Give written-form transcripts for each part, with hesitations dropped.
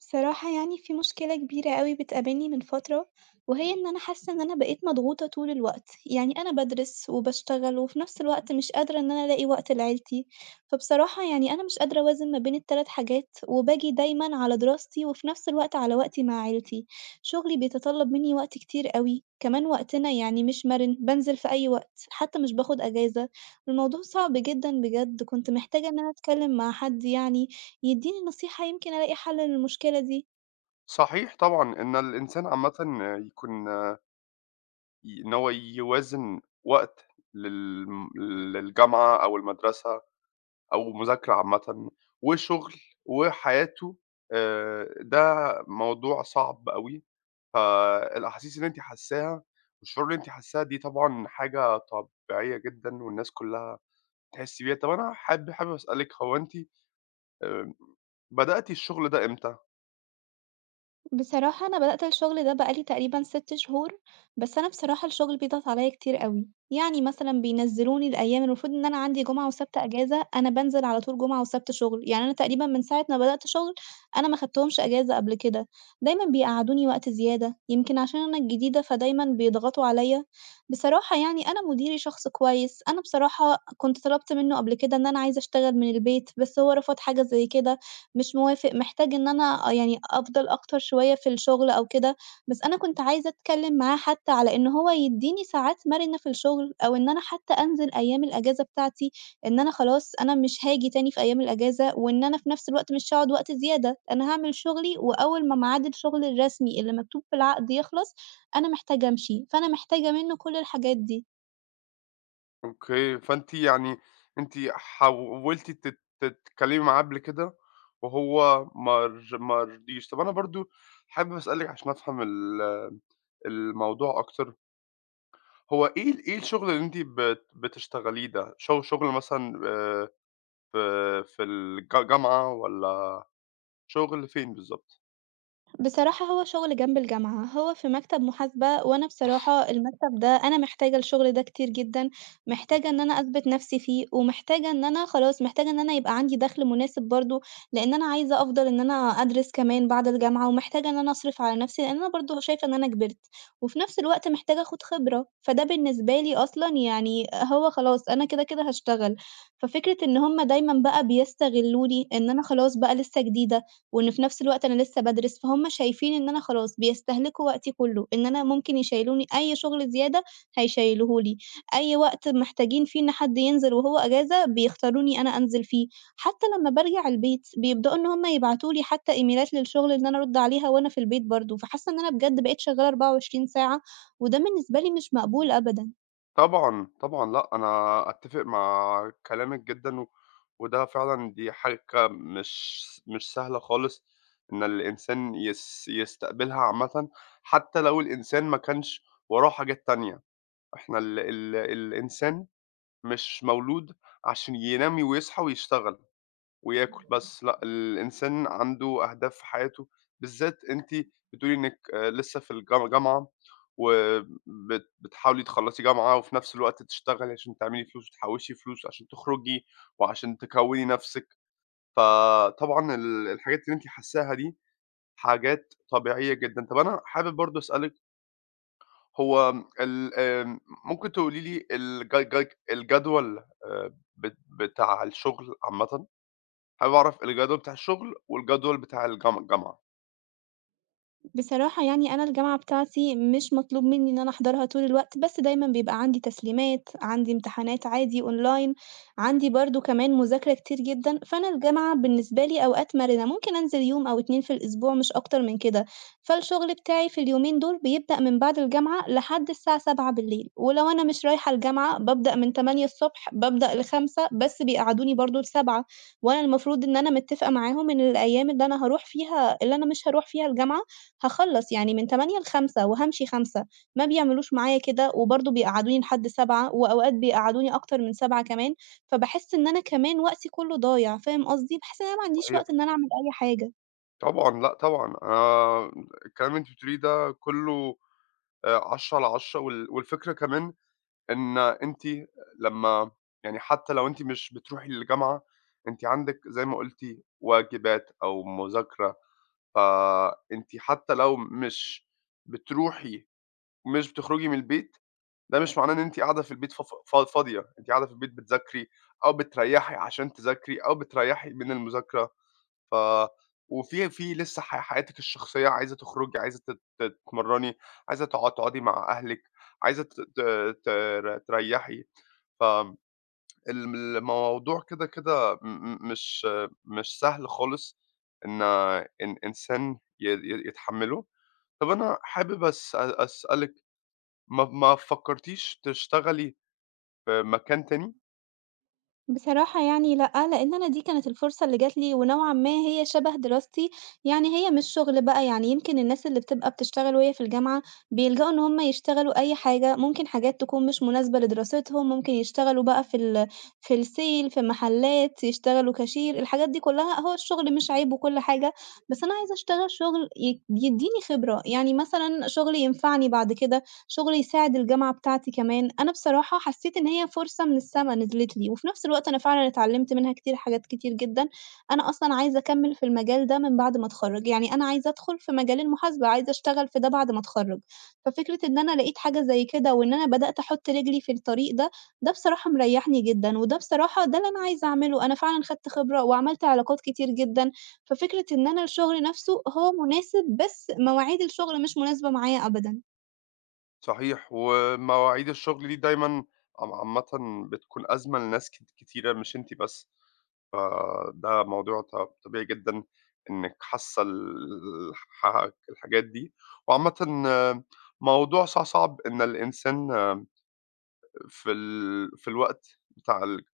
بصراحة يعني في مشكلة كبيرة أوي بتقابلني من فترة، وهي إن أنا حاسة إن أنا بقيت مضغوطة طول الوقت، يعني أنا بادرس وباشتغل وفي نفس الوقت مش قادرة إن أنا ألاقي وقت لعيلتي، فبصراحة يعني أنا مش قادرة أوازن ما بين التلات حاجات، وباجي دايمًا على دراستي وفي نفس الوقت على وقتي مع عيلتي، شغلي بيتطلب مني وقت كتير أوي، كمان وقتنا يعني مش مرن، بانزل في أي وقت، حتى مش باخد أجازة، الموضوع صعب جدًا بجد، كنت محتاجة إن أنا أتكلم مع حد يعني يدّيني نصيحة يمكن ألاقي حل للمشكلة دي. صحيح طبعًا، إن الإنسان عامةً يكون، إن هو يوازن وقت للجامعة أو المدرسة أو مذاكرة عامةً وشغل وحياته. ده موضوع صعب أوي، فالأحاسيس اللي أنتِ حاساها والشعور اللي أنتِ حاساه دي طبعًا حاجة طبيعية جدًا والناس كلّها بتحس بيها. طَب أنا حابب أسألِك، هو أنتِ آآ، بدأتِ الشغل ده إمتى؟ بصراحة أنا بدأت الشغل ده بقى لي تقريبًا 6 شهور، بس أنا بصراحة الشغل بيضغط عليّا كتير أوي. يعني مثلًا بينزّلوني الأيام المفروض إن أنا عندي جمعة وسبت إجازة، أنا بانزل على طول جمعة وسبت شغل. يعني أنا تقريبًا من ساعة ما بدأت شغل، أنا ما خدتهمش إجازة قبل كده. دايمًا بيقعّدوني وقت زيادة، يمكن عشان أنا الجديدة فدايمًا بيضغطوا عليّا. بصراحة يعني أنا مديري شخص كويس، أنا بصراحة كنت طلبت منّه قبل كده إن أنا عايزة أشتغل من البيت، بس هو رفض حاجة زي كده. مش موافق، محتاج إن أنا يعني أفضل أكتر شوية في الشغل أو كده، بس أنا كنت عايزة أتكلّم معاه حتى على إن هو يدّيني ساعات مرنة في الشغل أو إن أنا حتى أنزل أيام الأجازة بتاعتي، إن أنا خلاص أنا مش هاجي تاني في أيام الأجازة وإن أنا في نفس الوقت مش هاقعد وقت زيادة، أنا هاعمل شغلي وأول ما ميعاد الشغل الرسمي اللي مكتوب في العقد يخلص، أنا محتاجة أمشي، فأنا محتاجة منّه كل الحاجات دي. أوكي، فأنتِ يعني أنتِ حاولتِ تتكلمي معاه قبل كده وهو ما رضيش. طب أنا برضه حابب أسألِك عشان أفهم الموضوع أكتر، هو إيه ال إيه الشغل اللي أنتِ بتشتغليه ده؟ شغل مثلًا، في الج جامعة والّا شغل فين بالضبط؟ بصراحة هو شغل جنب الجامعة، هو في مكتب محاسبة، وأنا بصراحة المكتب ده أنا محتاجة الشغل ده كتير جدًا، محتاجة إن أنا أثبت نفسي فيه، ومحتاجة إن أنا خلاص محتاجة إن أنا يبقى عندي دخل مناسب برضه، لإن أنا عايزة أفضل إن أنا أدرس كمان بعد الجامعة، ومحتاجة إن أنا أصرف على نفسي، لإن أنا برضه شايفة إن أنا كبرت، وفي نفس الوقت محتاجة آخد خبرة، فده بالنسبة لي أصلًا يعني هو خلاص أنا كده هاشتغل، ففكرة إن هُم دايمًا بقى بيستغلوني، إن أنا خلاص بقى لسه جديدة. وإن في نفس الوقت أنا لسه بادرس، فهُم شايفين إن أنا خلاص بيستهلكوا وقتي كُلّه، إن أنا ممكن يشيّلوني أي شغل زيادة هيشيّلوه لي، أي وقت محتاجين فيه إن حد ينزل وهو أجازة بيختاروني أنا أنزل فيه، حتى لمّا بارجع البيت بيبدؤوا إن هُم يبعتوا لي حتى إيميلات للشغل إن أنا أرُد عليها وأنا في البيت برضه، فحاسة إن أنا بجد بقيت شغّالة 24 ساعة، وده بالنسبة لي مش مقبول أبدًا. طبعًا، طبعًا، لأ، أنا أتّفق مع كلامِك جدًا، وده فعلًا دي حركة مش سهلة خالص إن الإنسان يستقبلها عامةً، حتى لو الإنسان ما كانش وراه حاجات تانية. إحنا ال ال الإنسان مش مولود عشان ينام ويصحى ويشتغل وياكل بس، لأ الإنسان عنده أهداف في حياته، بالذات أنتِ بتقولي إنِّك لسه في الجا جامعة، وبت بتحاولي تخلّصي جامعة وفي نفس الوقت تشتغلي عشان تعملي فلوس وتحوّشي فلوس عشان تخرجي وعشان تكوّني نفسِك، فطبعًا الحاجات اللي أنتِ حاساها دي حاجات طبيعية جدًا. طَب أنا حابب برضه أسألِك، هو ال آمم ممكن تقولي لي الجدول، بت بتاع الشغل عامةً؟ حابب أعرف الجدول بتاع الشغل والجدول بتاع الجامعة، بصراحة يعني أنا الجامعة بتاعتي مش مطلوب مني إن أنا أحضرها طول الوقت، بس دايمًا بيبقى عندي تسليمات، عندي امتحانات عادي أونلاين، عندي برضه كمان مذاكرة كتير جدًا، فأنا الجامعة بالنسبة لي أوقات مرنة، ممكن أنزل يوم أو 2 في الأسبوع مش أكتر من كده، فالشغل بتاعي في اليومين دول بيبدأ من بعد الجامعة لحد الساعة 19:00 ولو أنا مش رايحة الجامعة بابدأ من 8:00 بابدأ ل17:00 بس بيقعدوني برضه ل19:00 وأنا المفروض إن أنا متفقة معاهم إن الأيام اللي أنا هاروح فيها اللي أنا مش هاروح فيها الجامعة هاخلّص يعني من 08:00 ل17:00 وهامشي 17:00. ما بيعملوش معايا كده، وبرضه بيقعّدوني لحد 19:00 وأوقات بيقعّدوني أكتر من 19:00 كمان، فباحس إن أنا كمان وقتي كُلّه ضايع، فاهم قصدي؟ باحس إن أنا ما عنديش وقت صحيح. إن أنا أعمل أي حاجة. طبعًا، لأ طبعًا، أنا الكلام اللي أنتِ بتقوليه ده كُلّه 10 على 10، والفكرة كمان إن أنتِ لمّا، يعني حتى لو أنتِ مش بتروحي للجامعة، أنتِ عندِك زي ما قُلتِ واجبات أو مذاكرة، فأنتِ حتى لو مش بتروحي ومش بتخرجي من البيت ده مش معناه إن أنتِ قاعدة في البيت ف ف ف فاضية، أنتِ قاعدة في البيت بتذاكري أو بتريّحي عشان تذاكري أو بتريّحي من المذاكرة، ف وفي لسه حياتِك الشخصية، عايزة تخرجي، عايزة تتمرّني، عايزة تقعدي مع أهلِك، عايزة ت ت تر تريّحي، فم الم الموضوع كده، كده م م مش مش سهل خالص إن إنسان ي ي يتحمّله. طَب أنا حابب أسألِك، ما فكّرتيش تشتغلي في مكان تاني؟ بصراحة يعني لأ، لإن أنا دي كانت الفرصة اللي جات لي، ونوعًا ما هي شبه دراستي، يعني هي مش شغل بقى، يعني يمكن الناس اللي بتبقى بتشتغل وهي في الجامعة بيلجأوا إن هم يشتغلوا أي حاجة، ممكن حاجات تكون مش مناسبة لدراستهم، ممكن يشتغلوا بقى في الsale في محلات، يشتغلوا كاشير، الحاجات دي كلها هو الشغل مش عيب وكل حاجة، بس أنا عايزة أشتغل شغل يدّيني خبرة، يعني مثلًا شغل ينفعني بعد كده. شغل يساعد الجامعة بتاعتي كمان، أنا بصراحة حسّيت إن هي فرصة من السما نزلت لي، وفي نفس الوقت أنا فعلًا اتعلّمت منها كتير حاجات كتير جدًا، أنا أصلًا عايزة أكمّل في المجال ده من بعد ما أتخرّج، يعني أنا عايزة أدخل في مجال المحاسبة، عايزة أشتغل في ده بعد ما أتخرّج، ففكرة إن أنا لقيت حاجة زي كده وإن أنا بدأت أحُط رجلي في الطريق ده، ده بصراحة مريّحني جدًا، وده بصراحة ده اللي أنا عايزة أعمله، أنا فعلًا خدت خبرة وعملت علاقات كتير جدًا، ففكرة إن أنا الشغل نفسه هو مناسب بس مواعيد الشغل مش مناسبة معايا أبدًا. صحيح، ومواعيد الشغل دي دايمًا عامةً بتكون أزمة لناس كتيرة مش أنتِ بس، فده موضوع طبيعي جدًا إنِّك حاسة ال ح الحاجات دي، وعامةً موضوع صعب إن الإنسان في ال في الوقت بتاع ال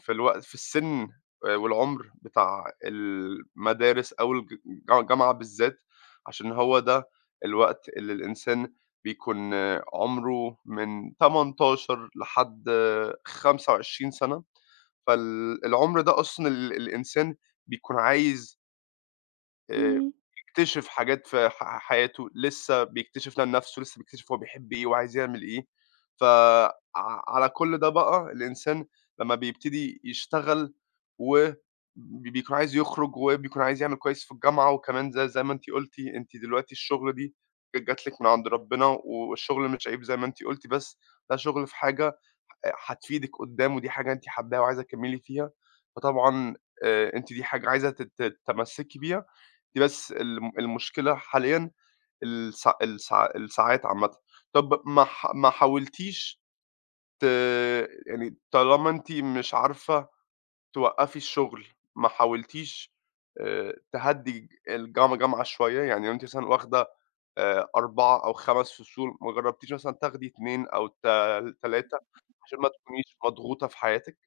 في الوقت في السن، والعُمر بتاع المدارس أو الج ج جامعة بالذات، عشان هو ده الوقت اللي الإنسان بيكون عُمره من 18 لحد 25 سَنة، فال العُمر ده أصلًا الإنسان بيكون عايز آآ إمم. يكتشف حاجات في حياته، لسه بيكتشف لها لنفسه، لسه بيكتشف هو بيحب إيه وعايز يعمل إيه، فع على كل ده بقى الإنسان لمّا بيبتدي يشتغل و ب بيكون عايز يخرج وبيكون عايز يعمل كويس في الجامعة، وكمان زي ما أنتِ قُلتِ، أنتِ دلوقتي الشغلة دي جات لِك من عند ربنا والشغل مش عيب زي ما أنتِ قُلتِ، بس ده شغل في حاجة هتفيدِك قدّام ودي حاجة أنتِ حاباها وعايزة تكمّلي فيها، فطبعًا أنتِ دي حاجة عايزة تتمسّكي بيها، دي بس المشكلة حاليًا الساعات عامةً. طب ما حاولتيش ت يعني طالما أنتِ مش عارفة توقّفي الشغل، ما حاولتيش تهدّي الج الجم جمعة شوية؟ يعني لو أنتِ مثلًا واخدة 4 أو 5 فصول، ما جرّبتيش مثلًا تاخدي 2 أو 3 عشان ما تكونيش مضغوطة في حياتِك؟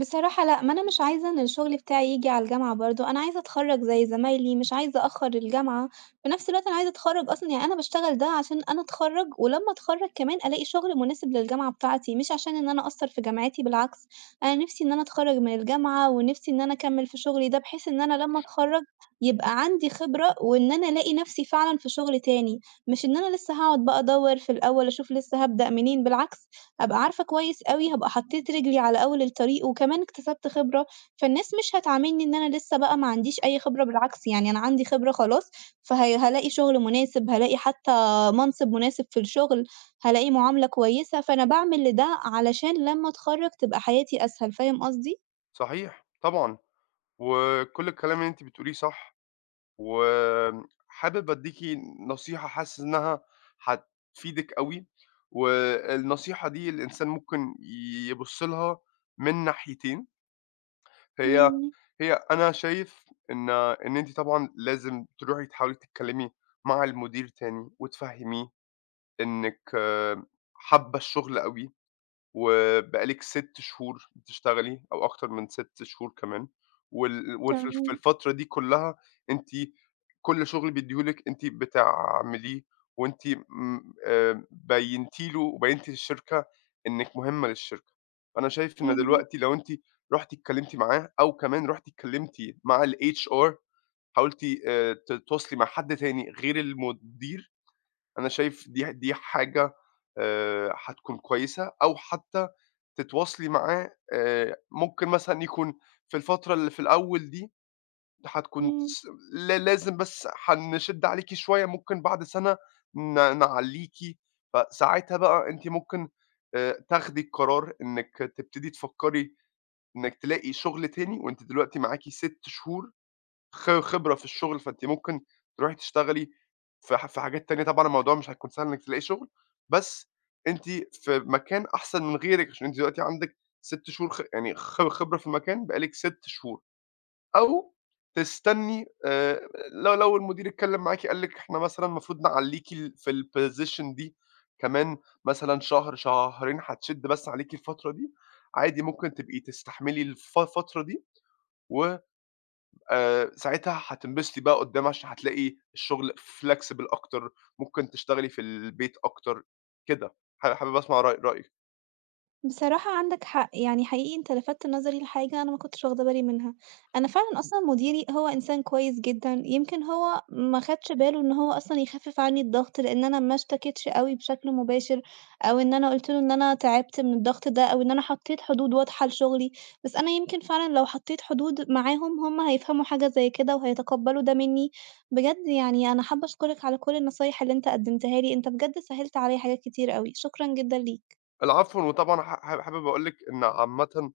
بصراحة لأ، ما أنا مش عايزة إن الشغل بتاعي ييجي على الجامعة برضه، أنا عايزة أتخرّج زي زمايلي، مش عايزة أأخّر الجامعة، في نفس الوقت أنا عايزة أتخرّج أصلًا، يعني أنا باشتغل ده عشان أنا أتخرّج، ولمّا أتخرّج كمان ألاقي شغل مناسب للجامعة بتاعتي، مش عشان إن أنا أقصّر في جامعتي بالعكس، أنا نِفْسي إن أنا أتخرّج من الجامعة، ونِفْسي إن أنا أكمّل في شغلي ده، بحيث إن أنا لمّا أتخرّج يبقى عندي خبرة، وإن أنا ألاقي نفْسي فعلًا في شغل تاني، مش إن أنا لسه هاقعد بقى أدوّر في الأول أشوف لسه هابدأ منين، بالعكس أبقى عارفة كويس أوي هابقى حطيت رجلي على أول الطريق، وكمان اكتسبت خبرة، فالناس مش هتعاملني إن أنا لسه بقى ما عنديش أي خبرة، بالعكس يعني أنا عندي خبرة خلاص، فهي هالاقي شغل مناسب، هالاقي حتى منصب مناسب في الشغل، هالاقي معاملة كويسة، فأنا باعمل لده علشان لمّا أتخرّج تبقى حياتي أسهل، فاهم قصدي؟ صحيح، طبعًا. وكل الكلام اللي أنتِ بتقوليه صح. وحابب أدّيكِ نصيحة حاسس إنها هتفيدِك أوي، والنصيحة دي الإنسان ممكن يبُص لها من ناحيتين. هي إمم، هي أنا شايف إن أنتِ طبعًا لازم تروحي تحاولي تتكلّمي مع المدير تاني وتفهّميه إنِّك حابة الشغل أوي، وبقالِك 6 شهور بتشتغلي أو أكتر من 6 شهور كمان، وال وفي الف في تمام، الفترة دي كلّها أنتِ كل شغل بيدّيه لِك أنتِ بتعمليه، وأنتِ م بيّنتِ له وبيّنتِ للشركة إنِّك مهمة للشركة. فأنا شايف إن إمم، دلوقتي لو أنتِ رُحتِ اتكلّمتِ معاه أو كمان رُحتِ اتكلّمتِ مع الHR، حاولتِ تتواصلي مع حد تاني غير المدير، أنا شايف دي حاجة هتكون كويسة، أو حتى تتواصلي معاه، ممكن مثلًا يكون في الفترة اللي في الأول دي هتكون، إمم. لا لازم بس هنشِد عليكِ شوية، ممكن بعد سَنة نعلّيكِ، فساعتها بقى أنتِ ممكن تاخدي القرار إنِّك تبتدي تفكّري إنِّك تلاقي شغل تاني وأنتِ دلوقتي معاكِ 6 شهور خبرة في الشغل، فأنتِ ممكن تروحي تشتغلي في حاجات تانية، طبعًا الموضوع مش هيكون سهل إنِّك تلاقي شغل، بس أنتِ في مكان أحسن من غيرِك، عشان أنتِ دلوقتي عندِك 6 شهور خ يعني خ خبرة في المكان بقى لِك 6 شهور، أو تستني، لو المدير اتكلم معاكِ قال لِك إحنا مثلًا المفروض نعلّيكِ في الposition دي كمان مثلًا شهر، شهرين هتشِد بس عليكِ الفترة دي، عادي ممكن تبقي تستحملي الفترة دي، و ساعتها هتنبسطي بقى قدّام عشان هتلاقي الشغل flexible أكتر، ممكن تشتغلي في البيت أكتر، كده. حابب أسمع رأيِك. بصراحة عندك حق، يعني حقيقي أنت لفتت نظري لحاجة أنا ما كنتش واخدة بالي منها، أنا فعلًا أصلًا مديري هو إنسان كويس جدًا، يمكن هو ما خدش باله إن هو أصلًا يخفف عني الضغط، لإن أنا ما اشتكيتش أوي بشكل مباشر، أو إن أنا قُلت له إن أنا تعبت من الضغط ده، أو إن أنا حطيت حدود واضحة لشغلي، بس أنا يمكن فعلًا لو حطيت حدود معاهم هم هيفهموا حاجة زي كده وهيتقبلوا ده مني، بجد يعني أنا حابة أشكرك على كل النصايح اللي أنت قدمتها لي، أنت بجد سهّلت عليَّ حاجات كتير أوي، شكرًا جدًا ليك. العفو، وطبعًا ح ح حابب أقول لِك إن عامةً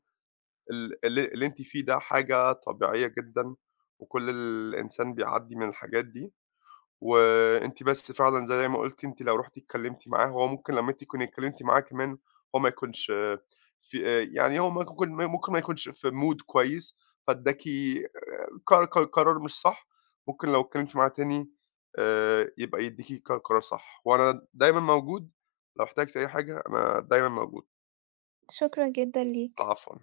ال اللي اللي أنتِ فيه ده حاجة طبيعية جدًا، وكل الإنسان بيعدّي من الحاجات دي. وأنتِ بس فعلًا زي ما قُلتِ، أنتِ لو رُحتِ اتكلمتِ معاه هو ممكن لمّا أنتِ تكوني اتكلمتِ معاه كمان هو ما يكونش آه، في يعني هو ممكن ما يكونش في mood كويس، فادّاكِ قر ق قرار مش صح، ممكن لو اتكلمتِ معاه تاني يبقى يدّيكِ قرار صح، وأنا دايمًا موجود لو احتجتِ أي حاجة أنا دايمًا موجود. شكرًا جدًا ليك. العفو.